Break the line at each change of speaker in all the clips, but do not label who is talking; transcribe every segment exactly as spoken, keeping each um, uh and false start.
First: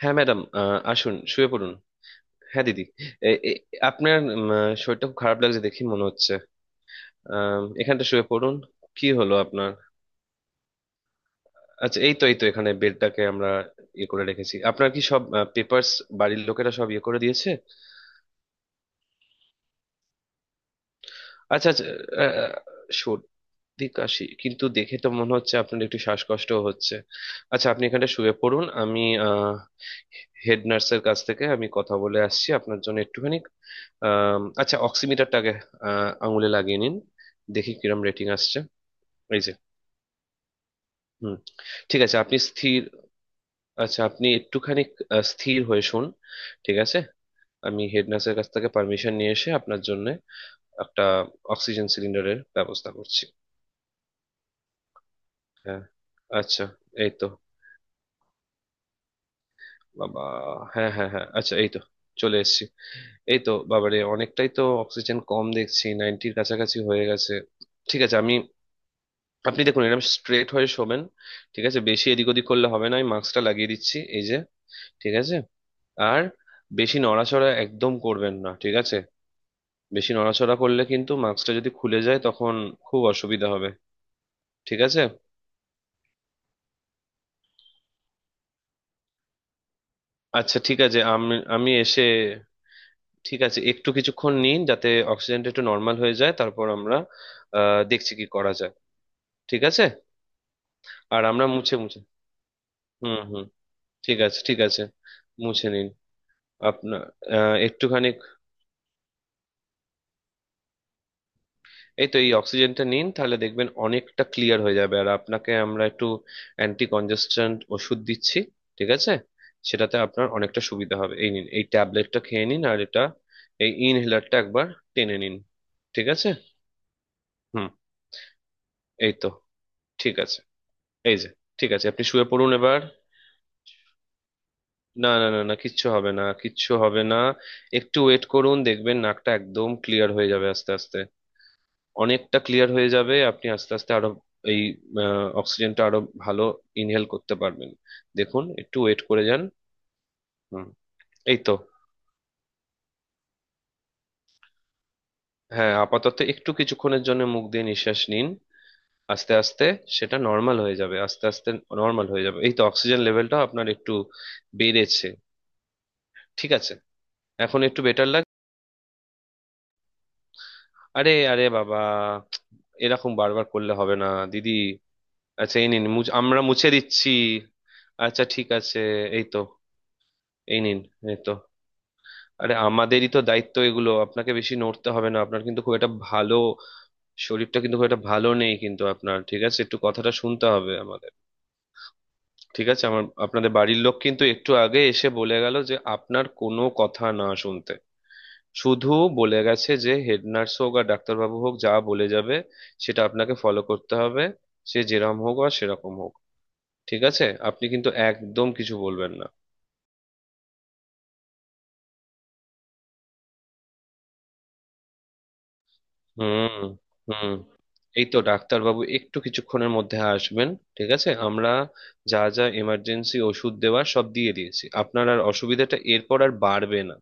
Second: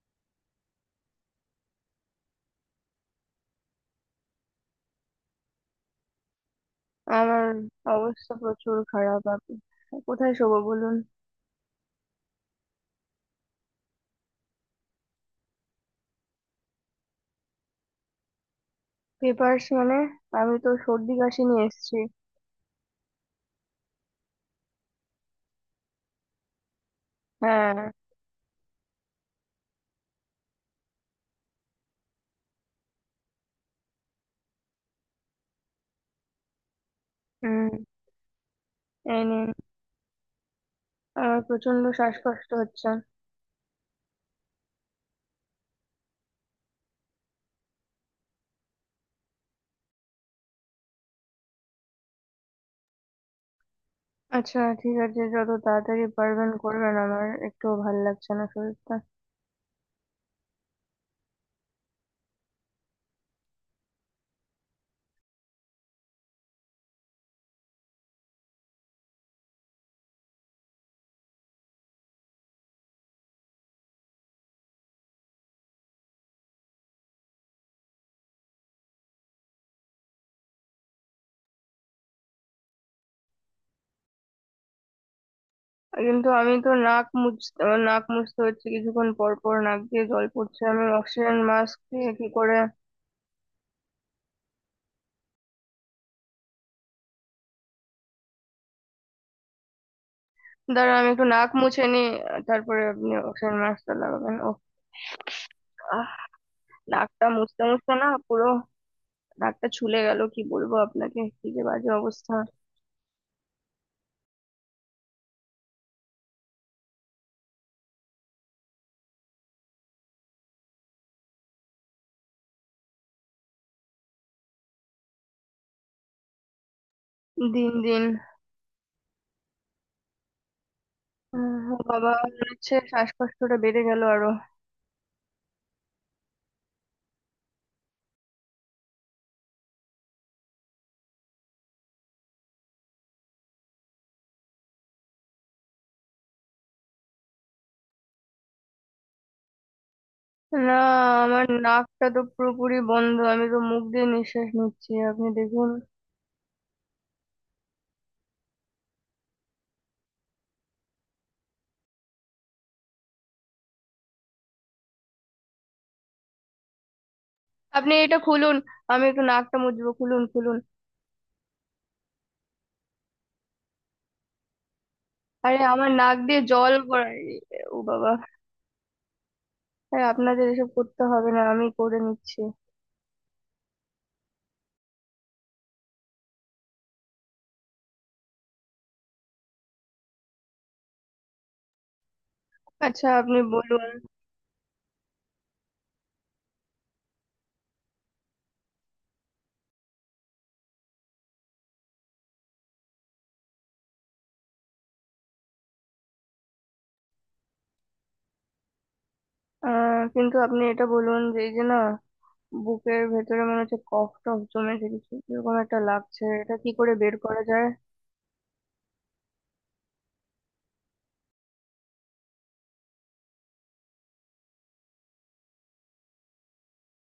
হ্যাঁ ম্যাডাম, আহ, আসুন শুয়ে পড়ুন। হ্যাঁ দিদি। এ- এ- আপনার উম, আহ, শরীরটা খুব খারাপ লাগছে, দেখি মনে হচ্ছে।
আমার
আম, এখানটা শুয়ে
অবস্থা
পড়ুন।
প্রচুর
কি
খারাপ।
হলো
আপনি
আপনার?
কোথায় শোবো বলুন?
আচ্ছা, এই তো এই তো এখানে বেডটাকে আমরা ইয়ে করে রেখেছি, আপনার কি সব পেপারস বাড়ির লোকেরা সব ইয়ে করে দিয়েছে।
পেপার্স মানে? আমি তো সর্দি কাশি নিয়ে
আচ্ছা আচ্ছা,
এসেছি।
দিক আসি, কিন্তু দেখে তো মনে হচ্ছে আপনার একটু শ্বাসকষ্ট হচ্ছে। আচ্ছা,
হ্যাঁ।
আপনি এখানে শুয়ে পড়ুন। আমি আহ হেড নার্সের কাছ থেকে আমি কথা বলে আসছি আপনার জন্য। একটুখানি আম, আচ্ছা অক্সিমিটারটাকে আহ, আঙুলে লাগিয়ে নিন।
হুম,
দেখি কিরম রেটিং আসছে।
এই নিন।
এই যে। হুম।
আমার প্রচন্ড
ঠিক আছে, আপনি
শ্বাসকষ্ট
স্থির।
হচ্ছে।
আচ্ছা আপনি একটুখানি আহ, স্থির হয়ে শুন। ঠিক আছে, আমি হেড নার্সের কাছ থেকে পারমিশন নিয়ে এসে আপনার জন্য একটা অক্সিজেন সিলিন্ডারের ব্যবস্থা করছি।
আচ্ছা, ঠিক আছে, যত
হ্যাঁ,
তাড়াতাড়ি পারবেন
আচ্ছা,
করবেন,
এই
আমার
তো,
একটু ভাল লাগছে না শরীরটা।
বাবা, হ্যাঁ হ্যাঁ হ্যাঁ, আচ্ছা এই তো চলে এসেছি। এই তো বাবারে, অনেকটাই তো অক্সিজেন কম দেখছি, নাইনটির কাছাকাছি হয়ে গেছে। ঠিক আছে, আমি, আপনি দেখুন, এরকম স্ট্রেট হয়ে শোবেন। ঠিক আছে, বেশি এদিক ওদিক করলে হবে না, আমি মাস্কটা লাগিয়ে দিচ্ছি, এই যে। ঠিক আছে। আর বেশি নড়াচড়া একদম করবেন না, ঠিক আছে? বেশি নড়াচড়া করলে কিন্তু মাস্কটা যদি খুলে যায়, তখন খুব অসুবিধা হবে। ঠিক আছে।
কিন্তু আমি তো নাক মুছতে, আমার নাক মুছতে হচ্ছে, কিছুক্ষণ পর পর নাক দিয়ে জল
আচ্ছা
পড়ছে,
ঠিক
আমি
আছে, আমি
অক্সিজেন
আমি
মাস্ক
এসে
দিয়ে কি করে?
ঠিক আছে, একটু কিছুক্ষণ নিন যাতে অক্সিজেনটা একটু নর্মাল হয়ে যায়, তারপর আমরা আহ দেখছি কি করা যায়। ঠিক আছে।
দাঁড়া, আমি
আর
একটু
আমরা
নাক
মুছে
মুছে
মুছে,
নি, তারপরে আপনি
হুম হুম,
অক্সিজেন মাস্কটা
ঠিক
লাগাবেন
আছে
ও।
ঠিক আছে, মুছে নিন আপনার
নাকটা
আহ,
মুছতে মুছতে না
একটুখানি।
পুরো নাকটা ছুলে গেল, কি বলবো আপনাকে, কি যে বাজে
এই তো, এই
অবস্থা।
অক্সিজেনটা নিন, তাহলে দেখবেন অনেকটা ক্লিয়ার হয়ে যাবে। আর আপনাকে আমরা একটু অ্যান্টি কনজেস্ট্যান্ট ওষুধ দিচ্ছি, ঠিক আছে? সেটাতে আপনার অনেকটা সুবিধা হবে। এই নিন, এই ট্যাবলেটটা খেয়ে নিন, আর এটা, এই ইনহেলারটা একবার টেনে নিন, ঠিক আছে? হুম,
দিন দিন।
এই তো, ঠিক আছে, এই যে।
উম,
ঠিক
ও
আছে, আপনি
বাবা,
শুয়ে
মনে
পড়ুন
হচ্ছে
এবার।
শ্বাসকষ্টটা বেড়ে গেল আরো।
না না না না, কিচ্ছু হবে না, কিচ্ছু হবে না, একটু ওয়েট করুন, দেখবেন নাকটা একদম ক্লিয়ার হয়ে যাবে। আস্তে আস্তে অনেকটা ক্লিয়ার হয়ে যাবে। আপনি আস্তে আস্তে আরো এই অক্সিজেনটা আরো ভালো ইনহেল করতে পারবেন। দেখুন, একটু ওয়েট করে যান। হুম।
না,
এই
আমার
তো,
নাকটা তো পুরোপুরি বন্ধ, আমি তো মুখ দিয়ে নিঃশ্বাস নিচ্ছি, আপনি দেখুন।
হ্যাঁ আপাতত একটু কিছুক্ষণের জন্য মুখ দিয়ে নিঃশ্বাস নিন, আস্তে আস্তে সেটা নর্মাল হয়ে যাবে। আস্তে আস্তে নর্মাল হয়ে যাবে। এই তো, অক্সিজেন লেভেলটা আপনার একটু বেড়েছে। ঠিক আছে, এখন একটু
আপনি
বেটার
এটা
লাগছে।
খুলুন, আমি একটু নাকটা মুছবো, খুলুন খুলুন।
আরে আরে বাবা, এরকম বারবার করলে হবে না দিদি। আচ্ছা,
আরে
এই নিন,
আমার
মুছ-
নাক দিয়ে
আমরা মুছে
জল
দিচ্ছি।
গড়ায়, ও বাবা।
আচ্ছা, ঠিক আছে, এই তো,
আরে আপনাদের
এই
এসব
নিন,
করতে
এই
হবে
তো।
না, আমি করে নিচ্ছি।
আরে, আমাদেরই তো দায়িত্ব এগুলো, আপনাকে বেশি নড়তে হবে না। আপনার কিন্তু খুব একটা ভালো শরীরটা কিন্তু খুব একটা ভালো নেই কিন্তু আপনার, ঠিক আছে? একটু কথাটা শুনতে হবে আমাদের। ঠিক আছে, আমার,
আচ্ছা, আপনি
আপনাদের বাড়ির
বলুন।
লোক কিন্তু একটু আগে এসে বলে গেল যে আপনার কোনো কথা না শুনতে, শুধু বলে গেছে যে হেড নার্স হোক আর ডাক্তারবাবু হোক যা বলে যাবে, সেটা আপনাকে ফলো করতে হবে। সে যেরকম হোক আর সেরকম হোক, ঠিক আছে? আপনি কিন্তু একদম কিছু বলবেন না।
আহ, কিন্তু আপনি এটা বলুন যে এই যে না, বুকের ভেতরে মনে হচ্ছে কফ টফ জমেছে কিছু, এরকম একটা লাগছে, এটা
হুম
কি করে বের
হুম।
করা যায়?
এই তো, ডাক্তারবাবু একটু কিছুক্ষণের মধ্যে আসবেন, ঠিক আছে? আমরা যা যা এমার্জেন্সি ওষুধ দেওয়ার সব দিয়ে দিয়েছি, আপনার আর অসুবিধাটা এরপর আর বাড়বে না।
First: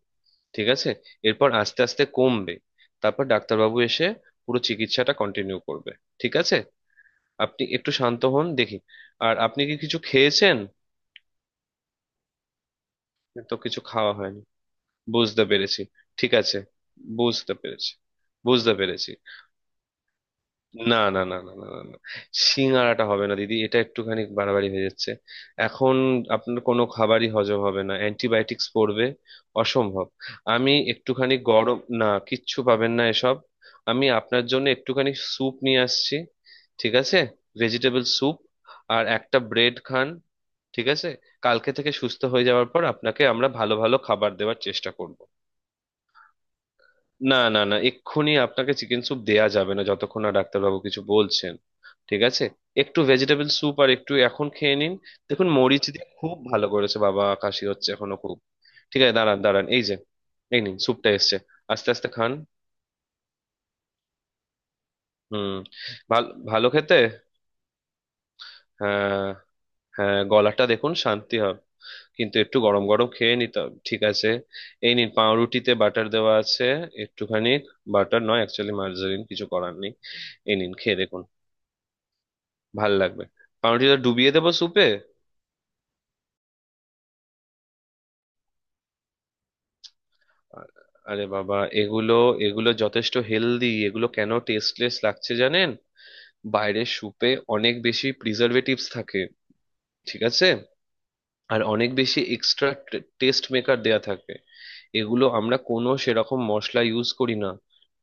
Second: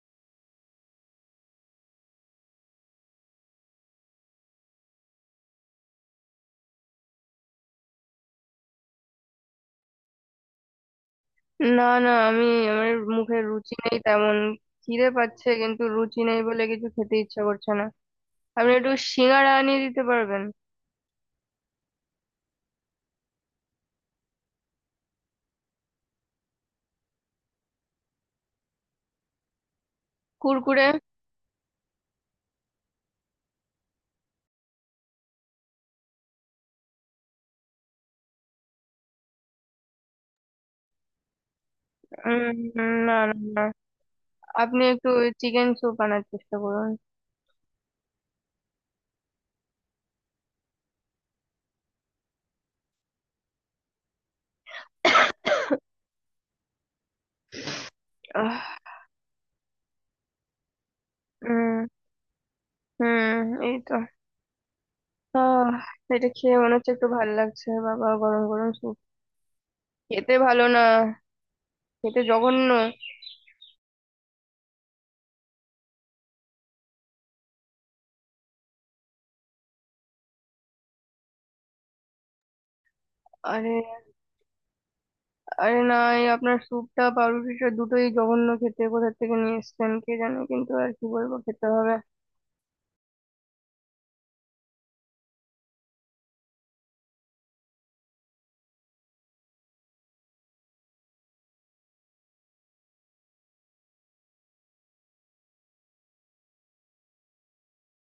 ঠিক আছে? এরপর আস্তে আস্তে কমবে, তারপর ডাক্তারবাবু এসে পুরো চিকিৎসাটা কন্টিনিউ করবে। ঠিক আছে? আপনি একটু শান্ত হন দেখি। আর আপনি কি কিছু খেয়েছেন?
না না, আমি আমার মুখে
তো
রুচি
কিছু
নেই
খাওয়া
তেমন।
হয়নি।
খিদে
বুঝতে
পাচ্ছে,
পেরেছি।
কিন্তু রুচি
ঠিক
নেই
আছে,
বলে কিছু খেতে ইচ্ছা
বুঝতে
করছে না।
পেরেছি,
আপনি
বুঝতে
একটু
পেরেছি।
সিঙ্গাড়া আনিয়ে দিতে পারবেন?
না না না না না না না, সিঙাড়াটা হবে না দিদি, এটা একটুখানি বাড়াবাড়ি হয়ে যাচ্ছে এখন। আপনার কোনো খাবারই হজম হবে না, অ্যান্টিবায়োটিক্স পড়বে, অসম্ভব। আমি
কুরকুরে?
একটুখানি গরম, না কিচ্ছু পাবেন না এসব, আমি আপনার জন্য একটুখানি স্যুপ নিয়ে আসছি, ঠিক আছে? ভেজিটেবল স্যুপ আর একটা ব্রেড খান, ঠিক আছে? কালকে থেকে সুস্থ হয়ে
উম,
যাওয়ার পর
না না
আপনাকে আমরা
না,
ভালো ভালো খাবার দেওয়ার
আপনি
চেষ্টা
একটু
করব।
চিকেন স্যুপ আনার চেষ্টা করুন।
না না না, এক্ষুনি আপনাকে চিকেন স্যুপ দেয়া যাবে না, যতক্ষণ না ডাক্তারবাবু কিছু বলছেন, ঠিক আছে? একটু ভেজিটেবল স্যুপ আর একটু এখন খেয়ে নিন। দেখুন মরিচ দিয়ে খুব ভালো করেছে, বাবা কাশি হচ্ছে এখনো খুব।
আহ,
ঠিক আছে, দাঁড়ান দাঁড়ান, এই যে, এই নিন, স্যুপটা এসছে।
উম
আস্তে আস্তে খান।
হুম, এই তো।
হুম,
আহ, এটা
ভালো
খেয়ে
ভালো
মনে হচ্ছে
খেতে।
একটু ভালো লাগছে, বাবা গরম গরম স্যুপ।
হ্যাঁ হ্যাঁ,
খেতে ভালো
গলাটা
না,
দেখুন শান্তি হবে।
খেতে
কিন্তু একটু
জঘন্য।
গরম গরম খেয়ে নিতে হবে, ঠিক আছে? এই নিন, পাউরুটিতে বাটার দেওয়া আছে, একটুখানি। বাটার নয়, অ্যাকচুয়ালি মার্জারিন, কিছু করার নেই। এই নিন, খেয়ে দেখুন, ভাল লাগবে।
আরে
পাউরুটিটা ডুবিয়ে দেবো স্যুপে।
আরে না, এই আপনার স্যুপটা পাউরুটিটা দুটোই জঘন্য খেতে, কোথা থেকে নিয়ে এসেছেন কে জানে, কিন্তু আর কি
আরে
বলবো,
বাবা,
খেতে হবে।
এগুলো, এগুলো যথেষ্ট হেলদি। এগুলো কেন টেস্টলেস লাগছে জানেন? বাইরের স্যুপে অনেক বেশি প্রিজারভেটিভস থাকে, ঠিক আছে? আর অনেক বেশি এক্সট্রা টেস্ট মেকার দেয়া থাকে। এগুলো আমরা কোনো সেরকম মশলা ইউজ করি না,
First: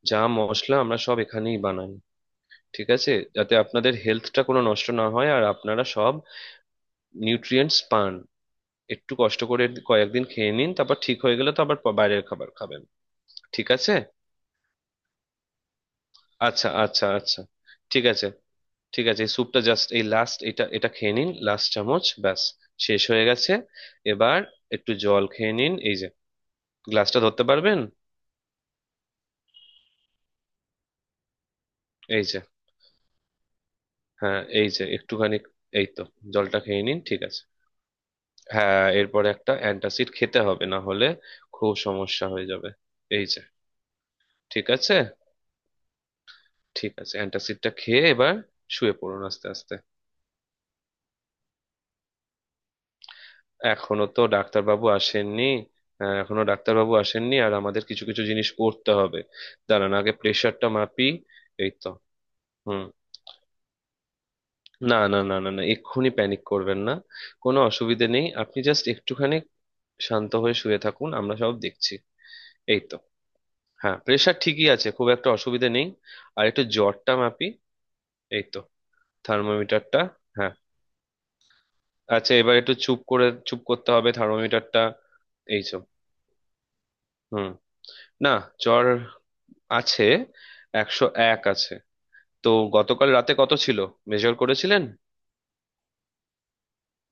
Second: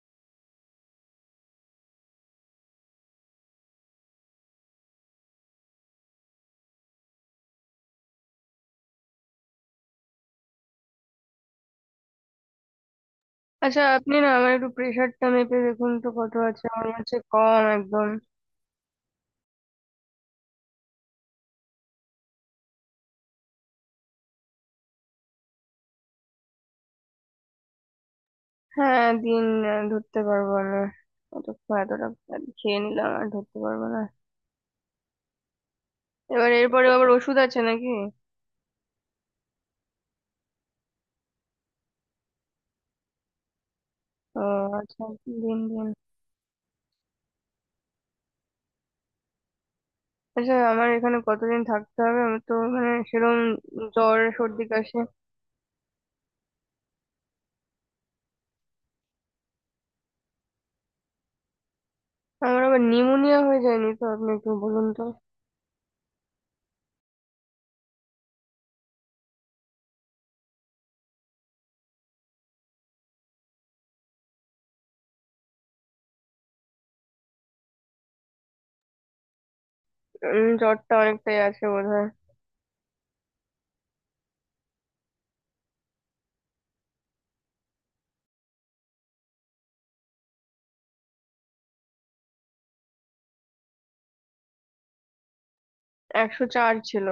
যা মশলা আমরা সব এখানেই বানাই, ঠিক আছে? যাতে আপনাদের হেলথটা কোনো নষ্ট না হয় আর আপনারা সব নিউট্রিয়েন্টস পান। একটু কষ্ট করে কয়েকদিন খেয়ে নিন, তারপর ঠিক হয়ে গেলে তো আবার প- বাইরের খাবার খাবেন, ঠিক
আচ্ছা,
আছে?
আপনি না আমার একটু প্রেশারটা মেপে দেখুন তো কত আছে,
আচ্ছা
আমার মনে
আচ্ছা
হচ্ছে
আচ্ছা,
কম
ঠিক
একদম।
আছে ঠিক আছে, এই স্যুপটা জাস্ট এই লাস্ট, এটা এটা খেয়ে নিন, লাস্ট চামচ, ব্যাস শেষ হয়ে গেছে। এবার একটু জল খেয়ে নিন, এই যে, গ্লাসটা ধরতে পারবেন?
হ্যাঁ, দিন। আহ, ধরতে পারবো না অত, এতটা
এই যে,
খেয়ে নিলাম, আর ধরতে পারবো না।
হ্যাঁ এই যে একটুখানি, এই তো।
এবার
জলটা খেয়ে
এরপরে
নিন,
আবার
ঠিক
ওষুধ
আছে?
আছে নাকি?
হ্যাঁ এরপরে একটা অ্যান্টাসিড খেতে হবে, না হলে খুব সমস্যা হয়ে যাবে। এই যে,
ও,
ঠিক আছে।
আচ্ছা, দিন দিন।
ঠিক আছে, অ্যান্টাসিডটা খেয়ে এবার শুয়ে পড়ুন আস্তে আস্তে।
আচ্ছা, আমার এখানে কতদিন থাকতে হবে? আমার তো মানে সেরকম
এখনো
জ্বর
তো
সর্দি
ডাক্তারবাবু
কাশি।
আসেননি। আহ, এখনো ডাক্তারবাবু আসেননি, আর আমাদের কিছু কিছু জিনিস করতে হবে। দাঁড়ান, আগে প্রেশারটা মাপি। এই তো।
আমার আবার
হুম।
নিউমোনিয়া হয়ে যায়নি তো, আপনি একটু বলুন
না
তো।
না না না না, এক্ষুনি প্যানিক করবেন না, কোনো অসুবিধে নেই। আপনি জাস্ট একটুখানি শান্ত হয়ে শুয়ে থাকুন, আমরা সব দেখছি। এই তো, হ্যাঁ প্রেশার ঠিকই আছে, খুব একটা অসুবিধে নেই। আর একটু জ্বরটা মাপি, এই তো, থার্মোমিটারটা।
উম,
হ্যাঁ,
জ্বরটা অনেকটাই আছে বোধহয়।
আচ্ছা এবার একটু চুপ করে, চুপ করতে হবে, থার্মোমিটারটা এই সব। হুম। না, জ্বর আছে, একশো এক আছে তো। গতকাল রাতে কত ছিল, মেজার করেছিলেন?
একশো চার ছিল।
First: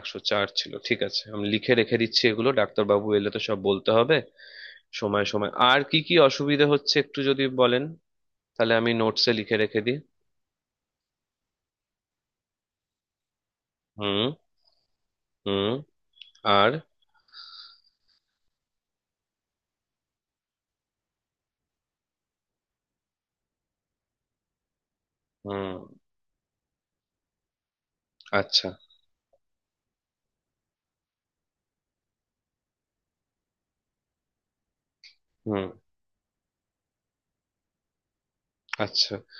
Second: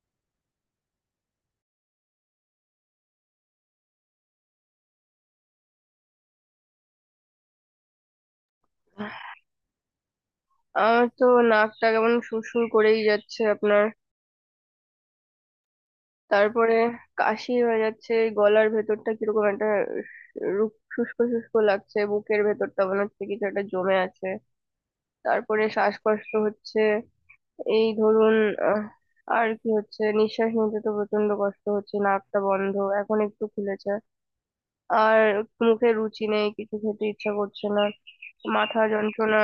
একশো চার ছিল, ঠিক আছে, আমি লিখে রেখে দিচ্ছি এগুলো, ডাক্তারবাবু এলে তো সব বলতে হবে। সময় সময় আর কি কি অসুবিধা হচ্ছে একটু যদি বলেন, তাহলে আমি নোটসে লিখে রেখে দিই।
আমার তো নাকটা কেমন সুরসুর করেই যাচ্ছে আপনার।
হুম হুম।
তারপরে
আর
কাশি হয়ে যাচ্ছে, গলার ভেতরটা কিরকম একটা রু- শুষ্ক শুষ্ক লাগছে, বুকের ভেতরটা মনে হচ্ছে কিছু একটা জমে আছে, তারপরে
হুম।
শ্বাসকষ্ট হচ্ছে, এই ধরুন।
আচ্ছা।
আহ, আর কি হচ্ছে, নিঃশ্বাস নিতে তো প্রচন্ড কষ্ট হচ্ছে, নাকটা বন্ধ, এখন একটু খুলেছে। আর
হুম।
মুখে রুচি নেই, কিছু খেতে ইচ্ছা করছে না, মাথা
আচ্ছা।
যন্ত্রণা,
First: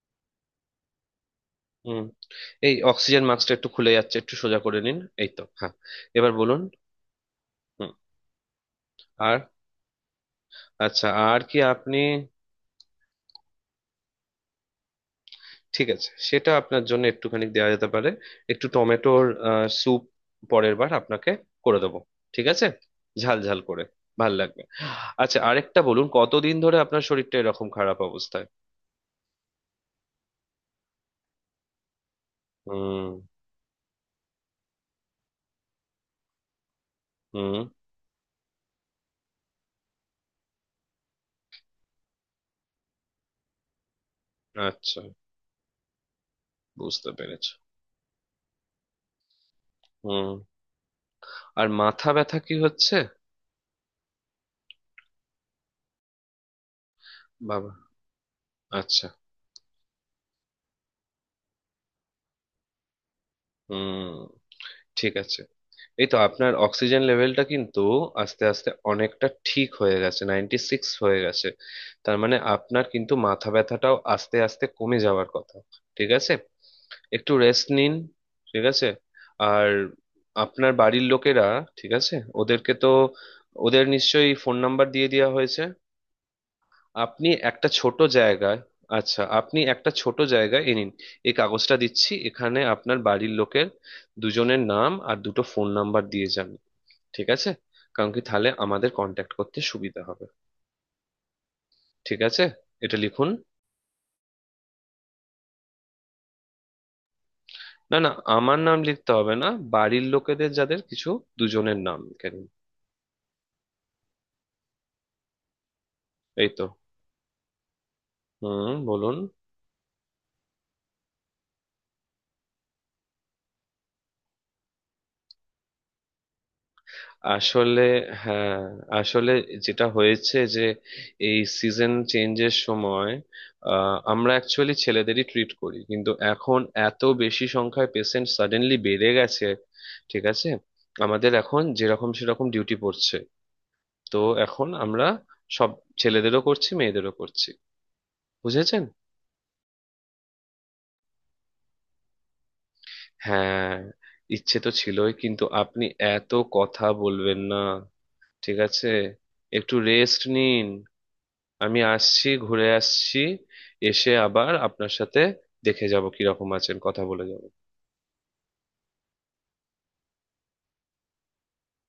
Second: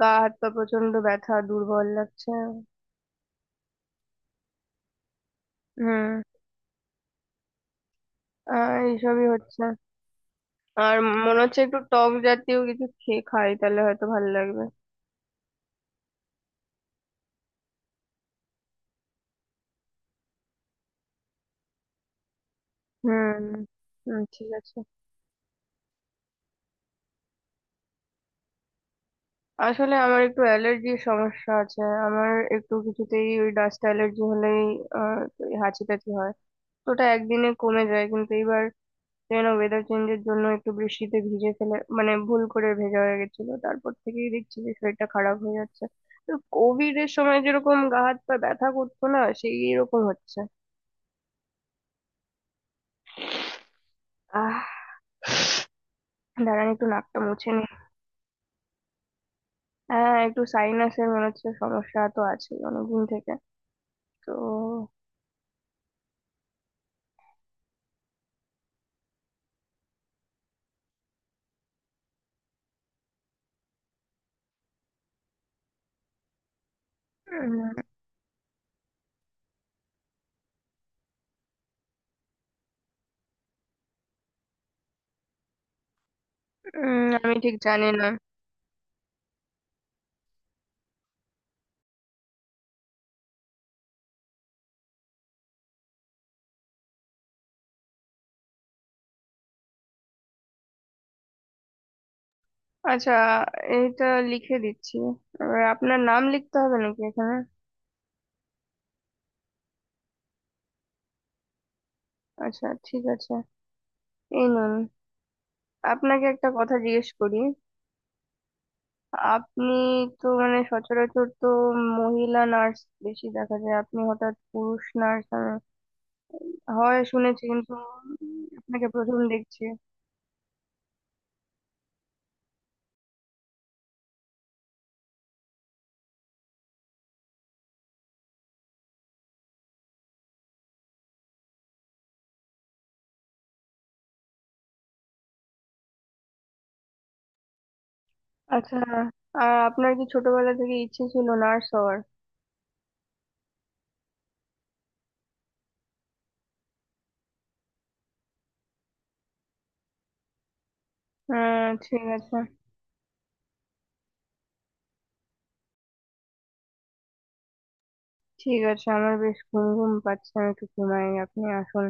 গা হাত পা প্রচন্ড ব্যথা, দুর্বল
হুম,
লাগছে।
এই অক্সিজেন মাস্কটা একটু খুলে যাচ্ছে, একটু সোজা করে নিন। এই তো, হ্যাঁ।
হুম।
এবার বলুন। হুম।
আহ, এইসবই
আর,
হচ্ছে। আর
আচ্ছা,
মনে
আর কি
হচ্ছে একটু
আপনি?
টক জাতীয় কিছু খেয়ে খাই, তাহলে হয়তো ভালো লাগবে।
ঠিক আছে, সেটা আপনার জন্য একটুখানি দেওয়া যেতে পারে। একটু টমেটোর স্যুপ পরের বার আপনাকে করে দেবো, ঠিক আছে? ঝাল
হুম।
ঝাল করে
হুম,
ভাল
ঠিক
লাগবে।
আছে।
আচ্ছা আরেকটা বলুন, কতদিন ধরে আপনার শরীরটা এরকম খারাপ অবস্থায়?
আসলে আমার একটু অ্যালার্জির সমস্যা আছে, আমার একটু
হুম
কিছুতেই ওই ডাস্ট অ্যালার্জি হলেই আহ হাঁচি টাচি হয়, তো ওটা একদিনে
হুম।
কমে যায়, কিন্তু এইবার যেন ওয়েদার চেঞ্জের জন্য একটু বৃষ্টিতে ভিজে ফেলে, মানে ভুল করে ভেজা হয়ে গেছিল, তারপর থেকেই দেখছি যে
আচ্ছা।
শরীরটা খারাপ হয়ে যাচ্ছে। তো কোভিড এর
বুঝতে
সময়
পেরেছি।
যেরকম গা হাত পা ব্যথা করতো না, সেই রকম
হুম।
হচ্ছে।
আর মাথা ব্যথা কি হচ্ছে?
আহ দাঁড়ান, একটু নাকটা মুছে নি।
বাবা, আচ্ছা।
হ্যাঁ, একটু সাইনাসের মনে হচ্ছে সমস্যা তো আছে অনেকদিন থেকে।
হুম,
তো
ঠিক আছে। এই তো আপনার অক্সিজেন লেভেলটা কিন্তু আস্তে আস্তে অনেকটা ঠিক হয়ে গেছে, নাইনটি সিক্স হয়ে গেছে। তার মানে আপনার কিন্তু মাথা ব্যথাটাও আস্তে আস্তে কমে যাওয়ার কথা। ঠিক আছে, একটু রেস্ট
উম,
নিন। ঠিক আছে। আর আপনার বাড়ির লোকেরা, ঠিক আছে, ওদেরকে তো, ওদের নিশ্চয়ই ফোন নাম্বার দিয়ে দেওয়া হয়েছে।
উম,
আপনি
আমি ঠিক
একটা
জানি
ছোট
না।
জায়গায়, আচ্ছা আপনি একটা ছোট জায়গায় এ নিন, এই কাগজটা দিচ্ছি, এখানে আপনার বাড়ির লোকের দুজনের নাম আর দুটো ফোন নাম্বার দিয়ে যান, ঠিক আছে? কারণ কি, তাহলে আমাদের কন্ট্যাক্ট করতে সুবিধা হবে। ঠিক আছে? এটা
আচ্ছা,
লিখুন।
এইটা লিখে দিচ্ছি। এবার আপনার নাম লিখতে হবে নাকি এখানে?
না না, আমার নাম লিখতে হবে না, বাড়ির লোকেদের, যাদের কিছু, দুজনের নাম লিখে নিন।
আচ্ছা, ঠিক আছে, এই নুন। আপনাকে একটা
এই তো,
কথা জিজ্ঞেস করি।
হুম বলুন।
আপনি তো মানে সচরাচর তো মহিলা নার্স বেশি দেখা যায়, আপনি হঠাৎ পুরুষ নার্স হয় শুনেছি কিন্তু,
আসলে,
উম,
হ্যাঁ,
আপনাকে প্রথম
আসলে
দেখছি।
যেটা হয়েছে যে এই সিজন চেঞ্জের সময় আহ, আমরা অ্যাকচুয়ালি ছেলেদেরই ট্রিট করি, কিন্তু এখন এত বেশি সংখ্যায় পেশেন্ট সাডেনলি বেড়ে গেছে, ঠিক আছে? আমাদের এখন যেরকম সেরকম ডিউটি পড়ছে, তো এখন আমরা সব ছেলেদেরও করছি, মেয়েদেরও করছি,
আচ্ছা,
বুঝেছেন?
আর আপনার কি ছোটবেলা থেকে ইচ্ছে ছিল নার্স হওয়ার?
হ্যাঁ, ইচ্ছে তো ছিলই, কিন্তু আপনি এত কথা বলবেন না, ঠিক আছে? একটু রেস্ট নিন।
হ্যাঁ,
আমি
ঠিক
আসছি,
আছে।
ঘুরে আসছি, এসে আবার আপনার সাথে দেখে যাব কিরকম আছেন, কথা বলে যাব।
ঠিক আছে, আমার বেশ ঘুম ঘুম পাচ্ছে, আমি একটু ঘুমাই, আপনি আসুন।